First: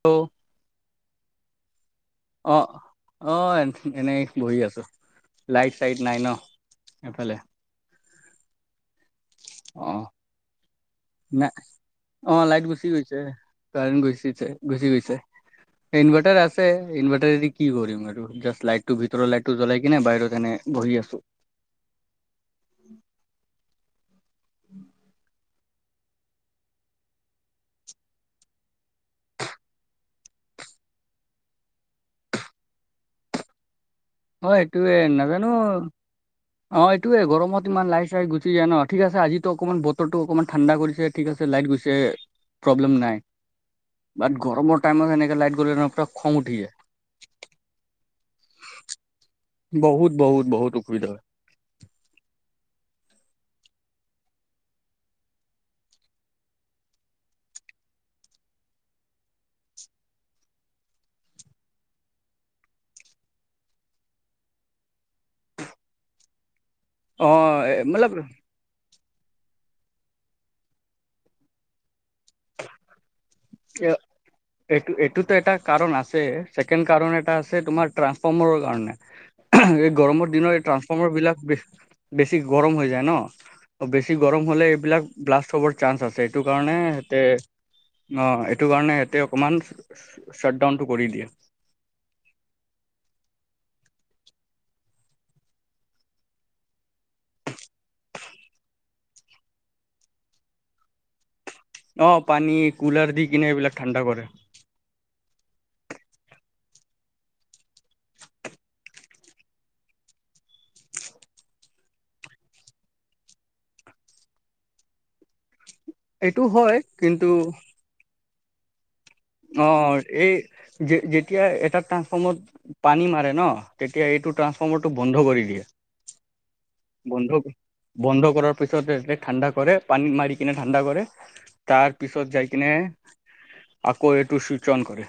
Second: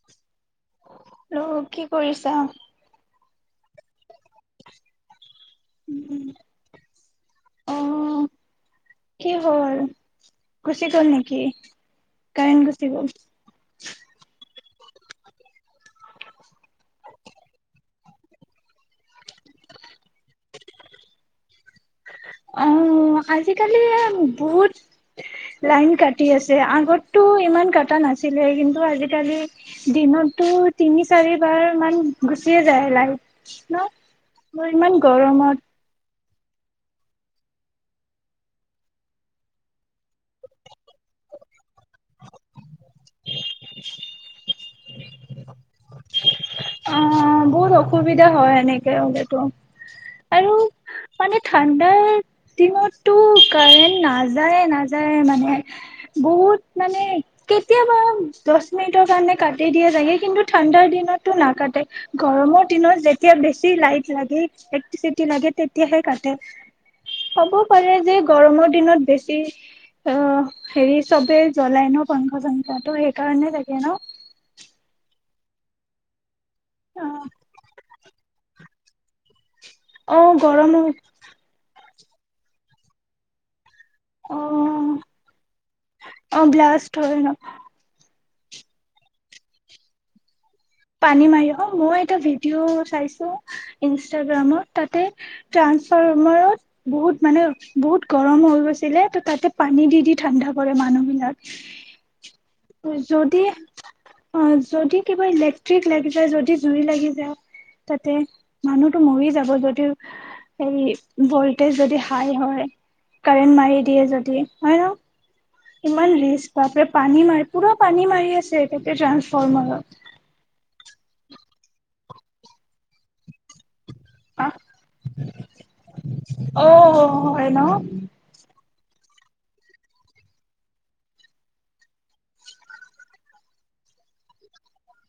Hello hello কি কৰিছা? অ অ এনেই বহি আছোঁ লাইট চাইট নাই ন এফালে অ কি হ'ল গুচি গ'ল নেকি নাই অ কাৰেণ লাইট গুচি গ'ল গৈছে কাৰেণ্ট গুচিছে গুচি গৈছে ইনভাৰ্টাৰ আছে ইনভাৰটাৰেদি কি কৰিম আৰু জাষ্ট লাইটটো ভিতৰত ভিতৰৰ লাইটটো জ্বলাই কিনে বাহিৰত এনে বহি আছোঁ অ আজিকালি এ বহুত লাইন কাটি আছে আগতটো ইমান কটা নাছিলে কিন্তু আজিকালি দিনতটো তিনি চাৰিবাৰ মান গুচিয়ে যায় লাইত ন অ ইমান এইটোৱে নেজানো গৰমত অ এইটোয়ে গৰমত ইমান লাইট চাইট গুচি যায় ন ঠিক আছে আজিতো অকণমান বতৰটো অকমান ঠাণ্ডা কৰিছে ঠিক আছে লাইট গৈছে প্ৰব্লেম নাই বাট গৰমৰ টাইমত এনেকে লাইট গ'লে ন পুৰা খং উঠি যায় অ বহুত অসুবিধা হয় এনেকে হ'লে বহুত বহুত আৰু বহুত অসুবিধা হয় মানে ঠাণ্ডাৰ দিনত টো কাৰেণ্ট নাযায়ে নাযায়ে মানে বহুত মানে কেতিয়াবা দচ মিনিটৰ কাৰণে কাটি দিয়া ছাগে কিন্তু ঠাণ্ডাৰ দিনতটো নাকাটে গৰমৰ দিনত যেতিয়া বেছি লাইট লাগে ইলেক্ট্ৰিচিটি লাগে তেতিয়াহে কাটে অ হ'ব পাৰে যে মতলব গৰমৰ দিনত বেছি হেৰী অ হেৰী চবে জ্বলাই ন পাংখা চাংখা ত সে কাৰণে থাকে ন টো এটা কাৰণ আছে ছেকেণ্ড অ কাৰণ এটা আছে তোমাৰ ট্ৰান্সফৰ্মৰৰ কাৰণে উমহ উমহ এই গৰমৰ অ দিনৰ এই গৰম ট্ৰানঞ্চফৰ্মাৰ বিলাক বেছি বেছি গৰম হৈ যায় ন বেছি অ গৰম হ'লে এইবিলাক ব্লাষ্ট হ'বৰ চান্স আছে এইটো অ কাৰণে ব্লাষ্ট হয় সেতে ন অ এইটো কাৰণে ইয়াতে অকমান শ্বাটডাউনটো কৰি পানী দিয়ে মাৰি অ মই এটা ভিডিঅ' চাইছোঁ ইনষ্টাগ্ৰামত তাতে ট্ৰানসফাৰ্মাৰত বহুত মানে বহুত গৰম হৈ গৈছিলে ত তাতে পানী দি দি ঠাণ্ডা কৰে মানুহ বিলাক অ পানী কুলাৰ দি যদি কিনে এইবিলাক ঠাণ্ডা কৰে অ যদি কিবা ইলেক ইলেকট্ৰিক লাগি যায় যদি জুই লাগি যায় তাতে মানুহটো মৰি যাব যদি হে ভলটেজ যদি হাই হয় কাৰেণ্ট মাৰি দিয়ে যদি হয় ন ইমান এইটো ৰেষ্ট হয় বাপৰে পানী কিন্তু মাৰি পুৰা পানী মাৰি আছে সেইতোৱে অ এই যে যে যেতিয়া এটা ট্ৰাঞ্চফৰ্মাৰত পানী মাৰে ন তেতিয়া এইটো ট্ৰাঞ্চফৰ্মাৰটো বন্ধ কৰি দিয়ে অ বন্ধ হয় ন বন্ধ কৰা পিছতে এ ঠাণ্ডা কৰে পানী মাৰি কিনে ঠাণ্ডা কৰে তাৰ পিছত যাই কিনে আকৌ এইটো চুইচ অন কৰে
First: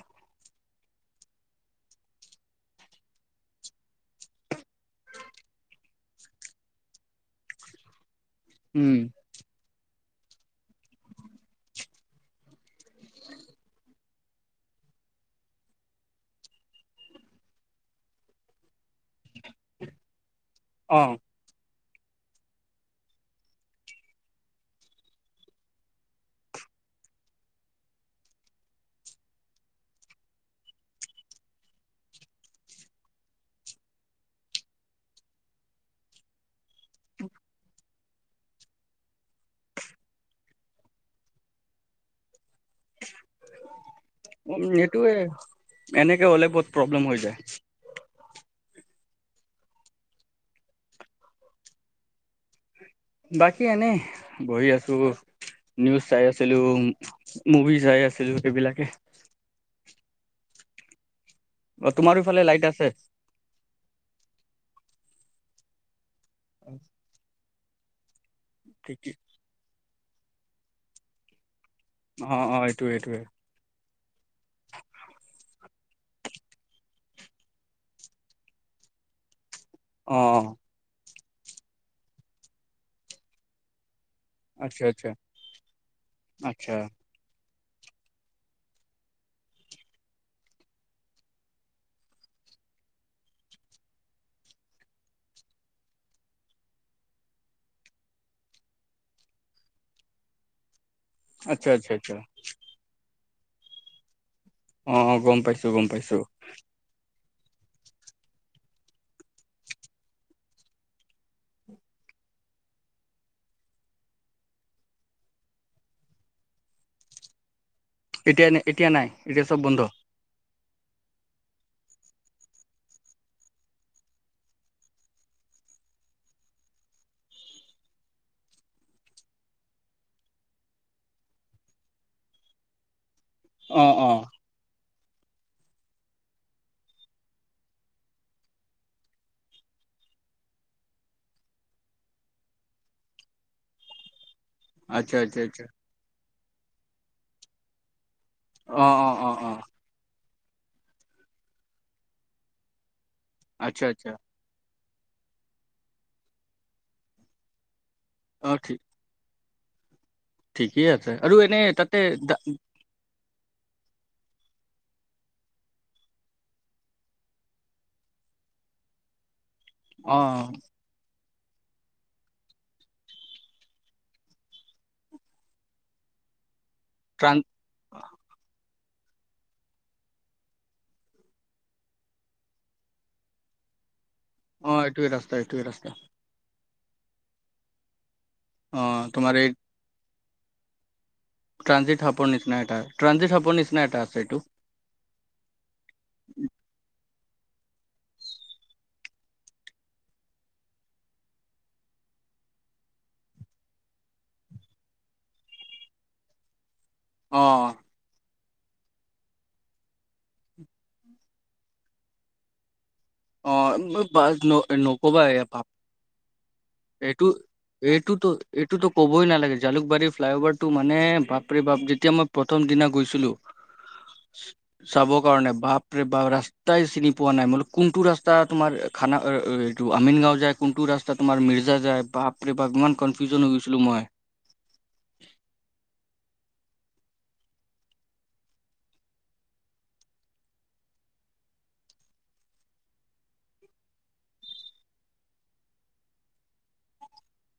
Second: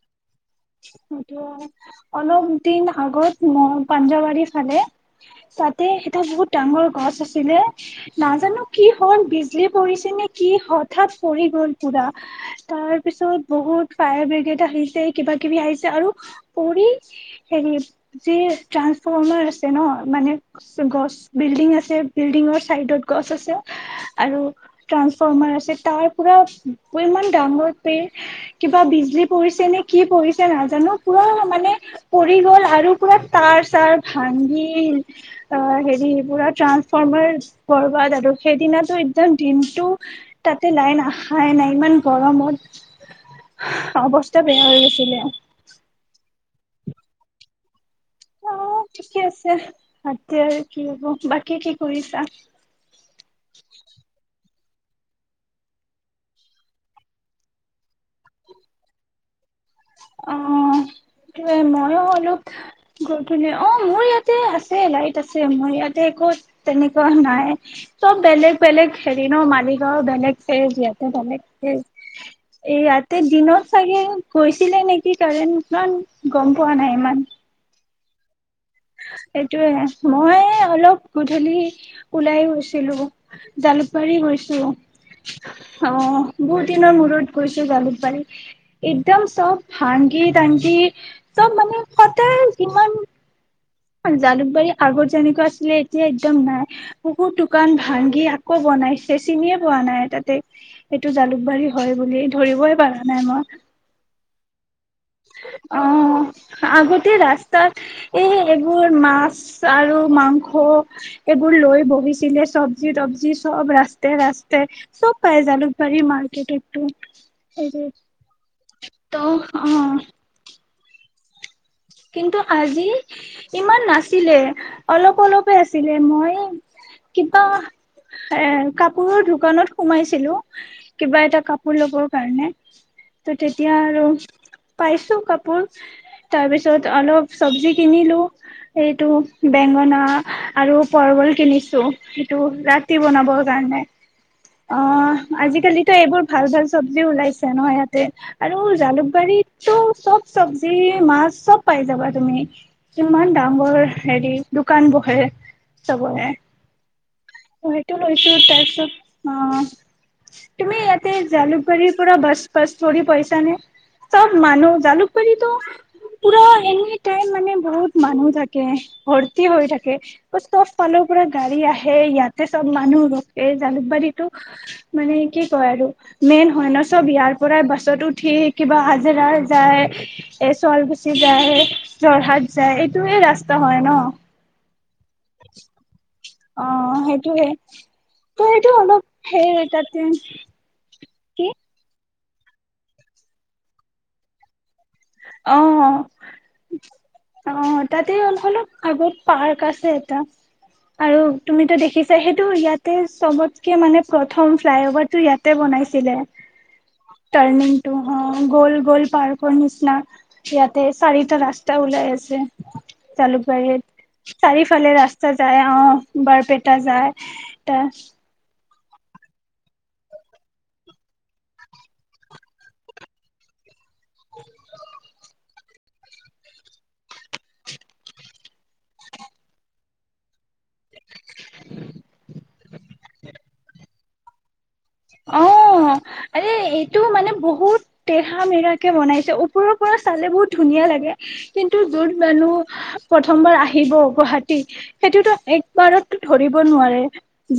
অলপ দিন আগত ম পাঞ্জাবাৰী ফালে তাতে এটা বহুত ডাঙৰ গছ আছিলে নাজানো কি উম হ'ল বিজলী পৰিছে নেকি কি হঠাৎ পঢৰি গ'ল পুৰা তাৰ পিছত বহুত ফায়াৰ ব্ৰেগ এটা আহিলে কিবা কিবি আহিছে আৰু পৰি হেৰি যি ট্ৰানসফৰ্মাৰ আছে ন মানে অ গছ বিল্ডিং আছে বিল্ডিঙৰ চাইডত গছ আছে আৰু ট্ৰানসফৰ্মাৰ আছে তাৰ পৰাও ইমান ডাঙৰ পেৰ কিবা বিজলী পৰিছে নে কি পৰিছে নাজানো পুৰা মানে পৰি গ'ল আৰু পুৰা তাৰ চাৰ ভাগি হেৰি পুৰা ট্ৰানসফৰ্মাৰ বৰবাদ আৰু সেই দিনাটো একদম দিনটো তাতে লাইন অহাই নাই ইমান গৰমত অৱস্থা বেয়া হৈ এইটোয়ে গৈছিলে এনেকে হ'লে বহুত প্ৰব্লেম হৈ যায় অ ঠিকে আছে আতিয়া আৰু কি হ'ব বাকী কি কৰিছা বাকী এনে বহি নিউজ চাই আছিলো মুভি চাই আছিলো সেইবিলাকে অ য়ে অ মইয়ো তোমাৰো অলপ ইফালে লাইট আছে গধূলী অ মোৰ ইয়াতে আছে এ লাইট আছে আম ইয়াত একো তেনেকুৱা নাই চব বেলেগ পেলেগ ঠিক হেৰী ন মালিক ত' বেলেগ তেজ ইয়াতে বেলেগ তেজ অ অ এইটো ইয়াতে এইটোয়ে দিনত চাগে গৈছে লে নেকি কাৰেন ইমান গম পৰা নাই ইমান সেইটোয়ে অ মই অ অলপ গধূলি ওলাই গৈছিলো জালুক বাৰি গৈছো আচ্ছা আচ্ছা অ বহুত আচ্ছা দিনৰ মূৰত গৈছো। জালুকবাৰি একদম চব ভাঙ্গি টাংগি চব মানে সদায় যিমান জালুকবাৰী আগত যেনেকুৱা আছিলে এতিয়া একদম নাই বহুত দোকান ভাগি আকৌ বনাইছে চিনিয়ে পোৱা নাই তাতে। এইটো আচ্ছা জালুকবাৰী আচ্ছা হয় আচ্ছা বুলি ধৰিবই পাৰা নাই মই। অ গম পাইছো গম পাইছো তাত এই এইবোৰ মাছ আৰু মাংস এইবোৰ লৈ বহিছিলে চবজি তবজি চব ৰাস্তে ৰাস্তাই চব পাই জালুকবাৰী মাৰ্কেটটো হেৰি এতিয়া ন এতিয়া নাই ত এতিয়া চব বন্ধ। অ' কিন্তু আজি ইমান নাছিলে অলপ অলপে আছিলে মই কিবা এ কাপোৰৰ দোকানত সোমাইছিলো কিবা এটা কাপোৰ লবৰ কাৰণে। ত তেতিয়া অ আৰু অ পাইছো কাপোৰ তাৰপিছত অলপ চব্জি কিনিলো এইটো বেঙেনা আৰু পৰ্বল কিনিছো এইটো ৰাতি বনাবৰ কাৰণে। অ আচ্ছা আচ্ছা আচ্ছা আজিকালিতো এইবোৰ ভাল ভাল চব্জি ওলাইছে নহয় ইয়াতে। আৰু অ অ অ অ জালুকবাৰীতটো চব চব্জি মাছ চব পাই যাবা তুমি। কিমান ডাঙৰ আচ্ছা আচ্ছা হেৰি দোক কানবোৰ বহে চবৰে। [inaudible] টো লৈছো অ ঠিক তাৰপিছত, অ। [inaudible] তুমি ঠিকেই আছে ইয়াতে আৰু এনে জালুকবাৰীৰ তাতে পৰা বাছ দা- বাছ ধৰি পাইছা নে? চব মানুহ জালুকবাৰীতো পুৰা এনি টাইম মানে বহুত মানুহ থাকে ভৰ তি হৈ থাকে। অ ত' চব ফালৰ পৰা গাড়ী আহে এ ইয়াত। ইয়াতে চব মানুহ ৰখে জালুকবাৰীটো মানে কি কয় আৰু মেইন হয় ন' চব ইয়াৰ ট্ৰান পৰাই বাছত উঠি কিবা হাজাৰা যায়, এ চোৱালকুছি যায়, যোৰহাট যায় এইটোৱে ৰাস্তা হয় ন'। এইটোৱেই ৰাস্তা এইটোৱেই ৰাস্তা। অ সেইটো হে ত' সেইটো অ অলপ তোমাৰ এই সেই তাতে কি ট্ৰানজিট হ সাপৰ নিচিনা এটা আছে, ট্ৰানজিট সাপৰ নিচিনা আছে এইটো। অ'। অ' তাতে অলপ আগত পাৰ্ক আছে এটা, আৰু তুমিতো দেখিছাই সেইটো ইয়াতে চবতকে মানে প্ৰথম ফ্লাইঅভাৰটো ইয়াতে বনাইছিলে। অ টাৰ্ণিংটো সঁহ। গ'ল গ'ল পাৰ্কৰ নিচি না, ইয়াতে চাৰিটা ৰাস্তা ওলাই আছে। অ জালুকবাৰীত, ম- বাছ ন চাৰিফালে নকবা ৰাস্তা এয়া, যায় বাপ আহ বাৰপেটা যায় এইটো এটা। এইটোতো এইটোতো ক'বই নালাগে জালুকবাৰী ফ্লাইঅভাৰটো মানে, বাপৰে বাপ! যেতিয়া মই প্ৰথম দিনা গৈছিলো। চাব কাৰণে, বাপৰে বাপ! ৰাস্তাই চিনি পোৱা নাই। মই বোলো, কোনটো ৰাস্তা তোমাৰ খানা এইটো আমিন গাঁও যাক কোনটো ৰাস্তা তোমাৰ মিৰ্জা যায় বাপ ইমান কনফিউজন হৈ গৈছিলো মই অঁ আৰে এইটো মানে বহুত তেৰা মেৰাকে বনাইছে ওপৰৰ পৰা চালে বহুত ধুনীয়া লাগে কিন্তু দূৰ মানুহ প্ৰথমবাৰ আহিব গুৱাহাটী সেইটোতো একবাৰতো ধৰিব নোৱাৰে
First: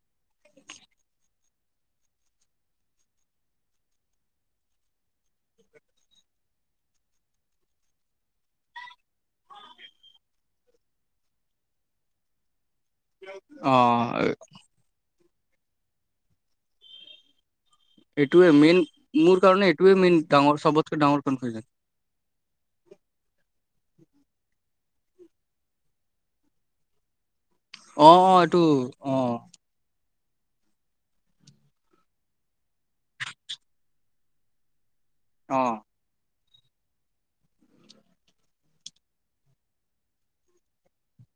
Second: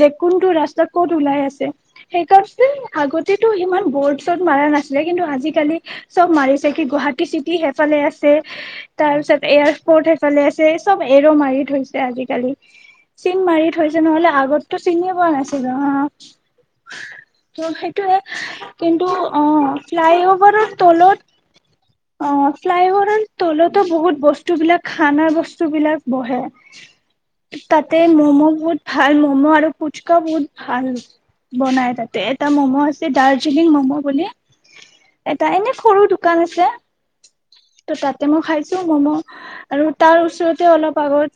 যে কোনটো ৰাস্তা কত ওলাই আছে সেইকাৰণ আগতেতটো ইমান বৰ্ড চৰ্ড মাৰা নাছিলে কিন্তু আজিকালি চব মাৰিছে কি গুৱাহাটী চিটি সেইফালে আছে তাৰ পিছত এয়াৰপৰ্ট সেইফালে আছে চব এৰ মাৰি থৈছে আজিকালি চিন মাৰি অ থৈছে নহলে আগতটো চিনিয়ে পোৱা নাছিল অঁ ত সেইটোয়ে এইটোৱে মেইন কিন্তু মোৰ কাৰণে অঁ এইটোৱে মেইন ডাঙৰ ফ্লাইঅভাৰৰ চবতকে ডাঙৰ কনফিউজন তলত অঁ ফ্লাইঅভাৰৰ তলতো বহুত বস্তু বিলাক খানা বস্তু বিলাক বহে তাতে অ অ মম' এইটো বহুত অ ভাল ম'ম' আৰু পুচ শকা বহুত ভাল বনাই তাতে এটা ম'ম' আছে দাৰ্জিলিং ম'ম' বুলি এটা অ এনে সৰু দোকান আছে ত তাতে মই খাইছো ম'ম' আৰু তাৰ ওচৰতে অলপ আগত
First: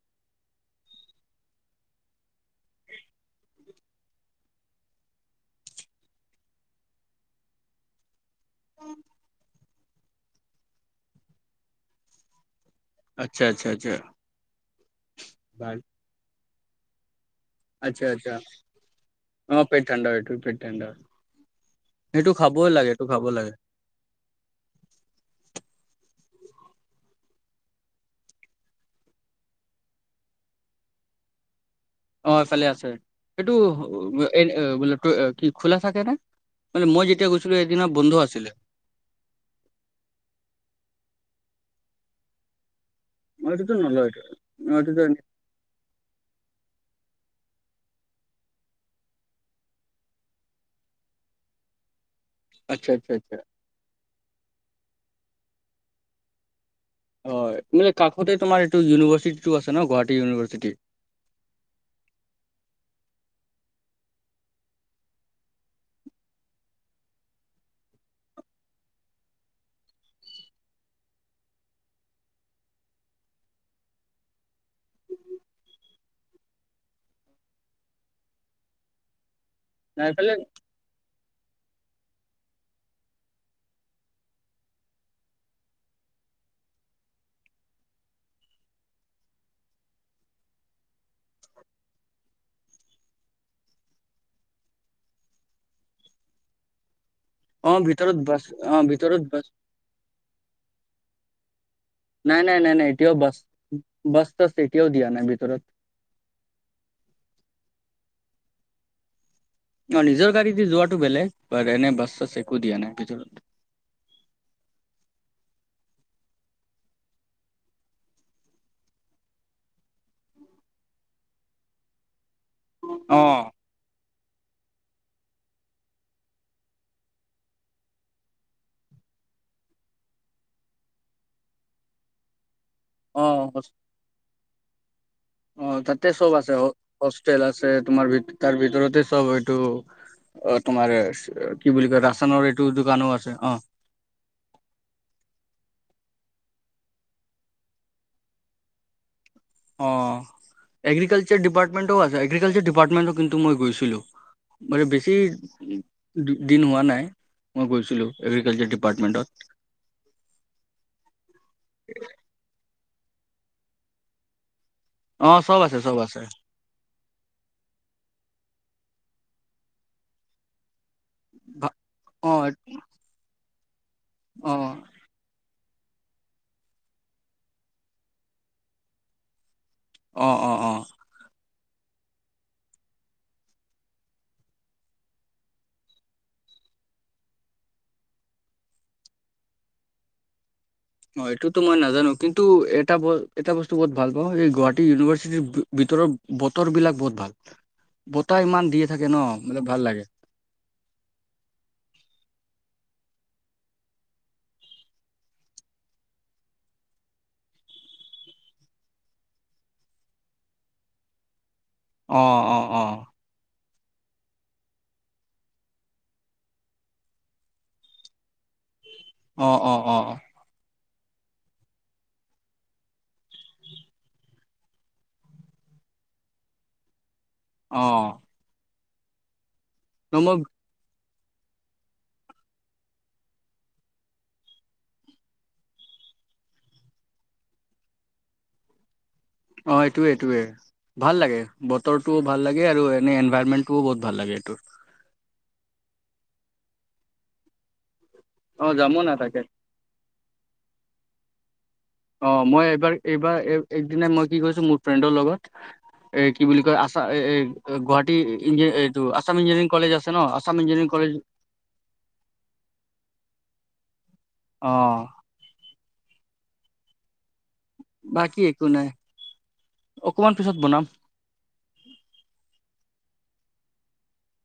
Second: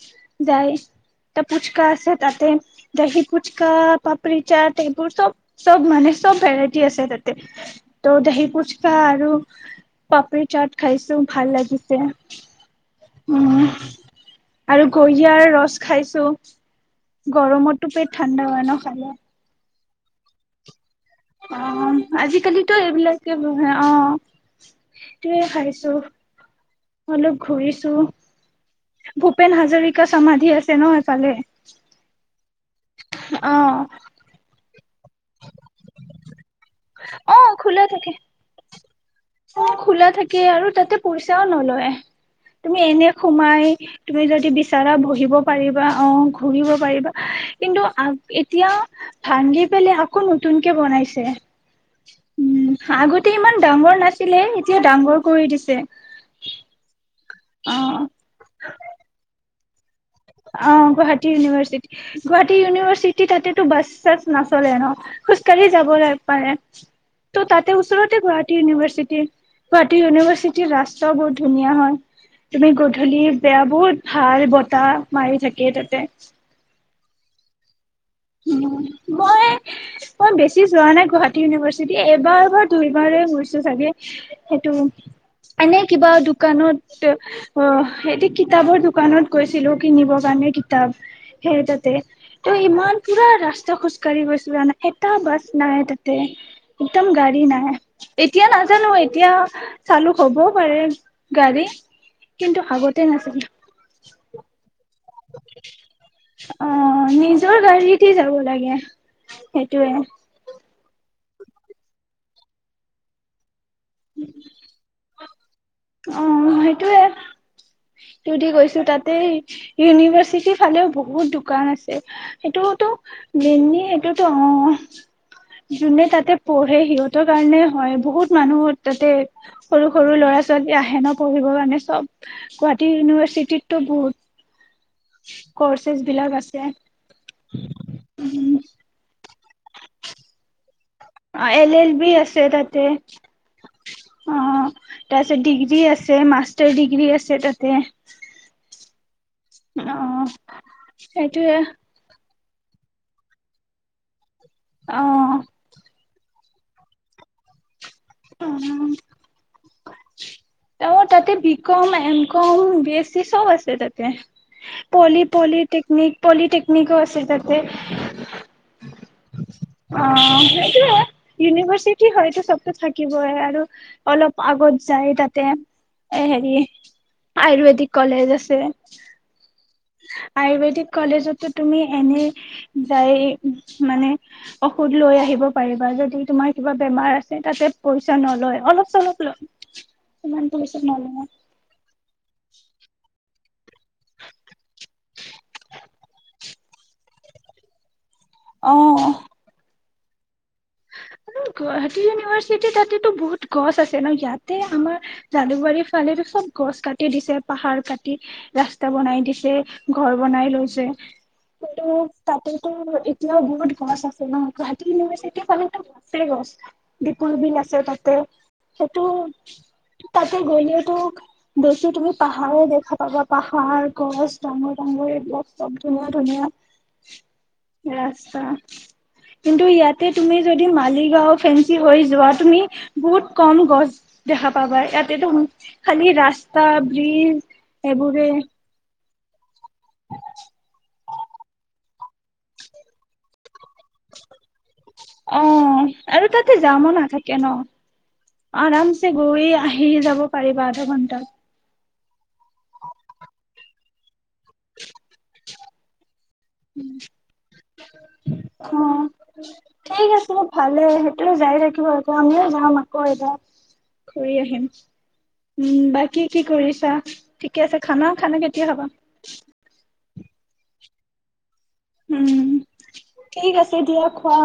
যাই এ ফুচকা আছে তাতে দহি ফুচকা পাপৰি চাট টবোৰ চব চব মানে চব ভেৰাইটি আছে তাতে ত' পুচকাহ আৰু পাপিৰ চাট খাইছো ভাল লাগিছে আচ্ছা উম আচ্ছা আচ্ছা আৰু কুহিয়াৰ ভাল ৰস খাইছো গৰমতটো আচ্ছা পেট আচ্ছা ঠাণ্ডা হয় ন খালে অ পেট ঠাণ্ডা হয় টো। পেট ঠাণ্ডা অ', সেইটো খাবই আজিকালিতো লাগে এইটো খাব এইবিলাকে। লাগে অঁ'। সিটোৱে ভাবিছোঁ। অলপ ঘূৰিছো। ভূপেন হাজৰিকা সমাধি আছে ন এফালে। ফালে আছে। সেইটো [unintelligible] কি খোলা থাকে নে? মানে মই যেতিয়া গৈছিলো সেইদিনা বন্ধ আছিলে। অঁ', খোলা থাকে আৰু তাতে পইচাও নলয়। তুমি এনে মই সোমাই এইটোতো নলওঁ এইটো তুমি যদি বিচাৰা মইটোতো বহিব পাৰিবা। অঁ', ঘূৰিব পাৰিবা। কিন্তু আঁ এতিয়া ভাঙি পেলাই, আকৌ নতুনকে বনাইছে। উম', আচ্ছা আচ্ছা আগতে আচ্ছা ইমান ডাঙৰ না এতিয়া ডাঙৰ কৰি দিছে। হয়। অ মানে কাষতে তোমাৰ ইটো ইউনিভাৰ্চিটি টো আছে ন গুৱা অ', গুৱাহাটী ইউনিভাৰ্চিটি। গুৱাহাটী ইউনিভাৰ্চিটিৰ তাতে তো বাছ তাছ নচলে ন খোজ কাঢ়ি যাব ল পাৰে। ত' তাতে ওচৰতে গুৱাহাটী ইউনিভাৰ্চিটি। গুৱাহাটী ইউনিভাৰ্চিটিৰ ৰাস্তাও বহুত ধুনীয়া হয়। তুমি গধূলি বেয়া বহুত ভাল বতাহ মাৰি থাকে তাতে। হুম মই নাই মই এইফালে বেছি যোৱা নাই গুৱাহাটী ইউনিভাৰ যদি এবাৰ এবাৰ দুইবাৰে গৈছো চাগে সেইটো এনে কিবা দোকানত অ সেইটি কিতাপৰ দোকানত গৈছিলো কিনিব কাৰণে কিতাপ সেই তাতে। ত ইমান পুৰা ৰাস্তা খোজ কঢ়ি গৈছিলো জানা এটা বাছ নাই তাতে। একদম গাড়ী অ নাই। ভিতৰত বাছ এতিয়া অ নাজানো ভিতৰত এতিয়া বাছ চালু হ'বও পাৰে গাড়ী নাই নাই কিন্তু নাই নাই আগতে এতিয়াও বাছ নাছিল বাছ তাছ এতিয়াও দিয়া নাই। ভিতৰত অ নিজৰ গাড়ী উঠি যাব লাগে। সেইটোয়ে অ নিজৰ গাড়ী দি যোৱা তো বেলেগ বাট এনে বাছ তাছ একো দিয়া নাই ভিতৰত উ' অ সেইটোৱে সিটোদি গৈছো তাতে ইউনিভাৰ্চিটিৰ ফালেও বহুত দোকান আছে। সেইটোওতো অ মেইনলি সেইটোতো অ যোনে তাতে পঢ়ে সিহঁতৰ কাৰণে হয় বহুত মানুহ তাতে সৰু সৰু ল'ৰা যদি আহে ন পঢ়িব কাৰণে চব গুৱাহাটী অ ইউনিভাৰ্চিটিততো বহুত অ কৰ্চেছ তাতে বিলাক চব আছে হ হোষ্টেল আছে তোমাৰ তাৰ ভিতৰতে চব হয় টো অ তোমাৰ অ কি এল বুলি এল কয় বি আছে ৰাচনৰ এইটো তাতে দোকানো আছে অ অ তাৰপিছত ডিগ্ৰী আছে মাচ ষ্টাৰ ডিগ্ৰী আছে তাতে অ এগ্ৰিকালচাৰ সেইটোয়ে ডিপাৰ্টমেণ্টও আছে এগ্ৰিকালচাৰ ডিপাৰ্টমেণ্টত কিন্তু মই গৈছিলোঁ মানে অ বেছি ডি দিন হোৱা নাই মই গৈছো উম তেওঁ তাতে বি কম এম কম বেছ এচি চব আছে তাতে পলি অ চব আছে চব পলিটেকনিক আছে পলিটেকনিকো আছে তাতে অ সেইটোৱে ভা ইউনিভাৰ্চিটি অ হয়তো চবতো থাকিবই আৰু অলপ অ আগত যায় তাতে এ হেৰি আয়ুৰ্বেদিক কলেজ আছে অ অ অ আয়ুৰ্বেদিক কলেজতো তুমি এনে যাই মানে ঔষধ লৈ আহিব পাৰিবা যদি তোমাৰ কিবা বেমাৰ আছে তাতে পইচা নলয় অলপ চলপ লয় পইচা নলয় অঁ এইটোতো মই নাজানো কিন্তু এটা এটা বস্তু বহুত ভালওঁ এই গুৱাহাটীৰ ইউনিভাৰ্চিটিৰ ভিতৰতৰত বত ৰ বিলাক বহুত ভাল বতাহ ইমান দিয়ে থাকে অ', ন ভাল লাগে গুৱাহাটী ইউনিভাৰ্চিটি তাতেতো বহুত গছ আছে ন ইয়াতে আমাৰ জালুকবাৰীত ফালে চব গছ কাটি দিছে পাহাৰ কাটি ৰাস্তা বনাই দিছে ঘৰ বনাই লৈছে কিন্তু অ অ তাতেতো অ এতিয়াও বহুত গচ আছে ন গুৱাহাটীৰ চাই ডে চালে নো গছে গছ দিপৰ বিল নাছে তাতে সেইটো অ অ অ তাতে গল বেছি তুমি পাহাৰে দেখা পাবা পাহাৰ গছ ডাঙৰ ডাঙৰ এইবিলাক চব ধুনীয়া ধুনীয়া অ ৰাস্তা কিন্ত ইয়াত তে ন মই তুমি যদি মালিক গাও ফেঞ্চি হৈ যোৱা তুমি বহুত কম গছ দেখা পাবা ইয়াতে তুমি খালি ৰাস্তা ব্ৰিজ এইবোৰে অঁ এইটোৱে এইটোৱে ভাল লাগে বতৰ ভাল লাগে আৰু এনে এনভাৰৰমেটটোও বহুত ভাল লাগে এইটো অঁ আৰু তাতে যাম নাথাকে ন অ যামো আৰামছে না তাকে গৈ আহি যাব পাৰিবা আধা ঘণ্টাত অঁ মই এইবাৰ এইবাৰ একদনা মই কি কৰিছো মোৰ ফ্ৰেণ্ডৰ লগত এ কি বুলি কয় আছা এ গুৱাহাটী ইঞ্জি এইটো অঁ আছাম ইঞ্জিনিয়াৰিং কলেজ ঠিক ন আছে আছাম ভালে ইঞ্জিনিয়াৰিং কলেজ সেইটো যাই থাকিব আকৌ আমিও যাম আকৌ এবাৰ ঘূৰি আহিম অ উম বাকী কি কৰিছা ঠিকে আছে খানা খানা বাকী একো কেতিয়া নাই খাবা অকমান পিছত বনাম উম ঠিক আছে দিয়া খোৱা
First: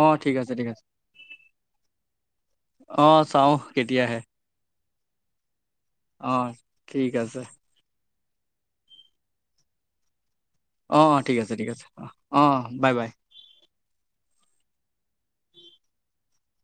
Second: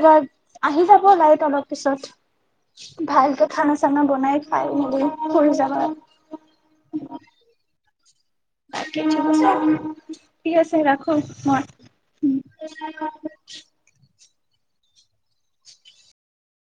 অ ঠিক আছে ঠিক আহি আছে যাব লাইট অলপ পিছত অ ভালকে চাও খানা চানা কেতিয়া আহে বনাই খাই মেলি শুই যাবা অ' ঠিক আছে। [unintelligible] ঠিক আছে, অ ৰাখো অ ঠিক আছে ঠিক আছে অ মই। অ বাই বাই [inaudible]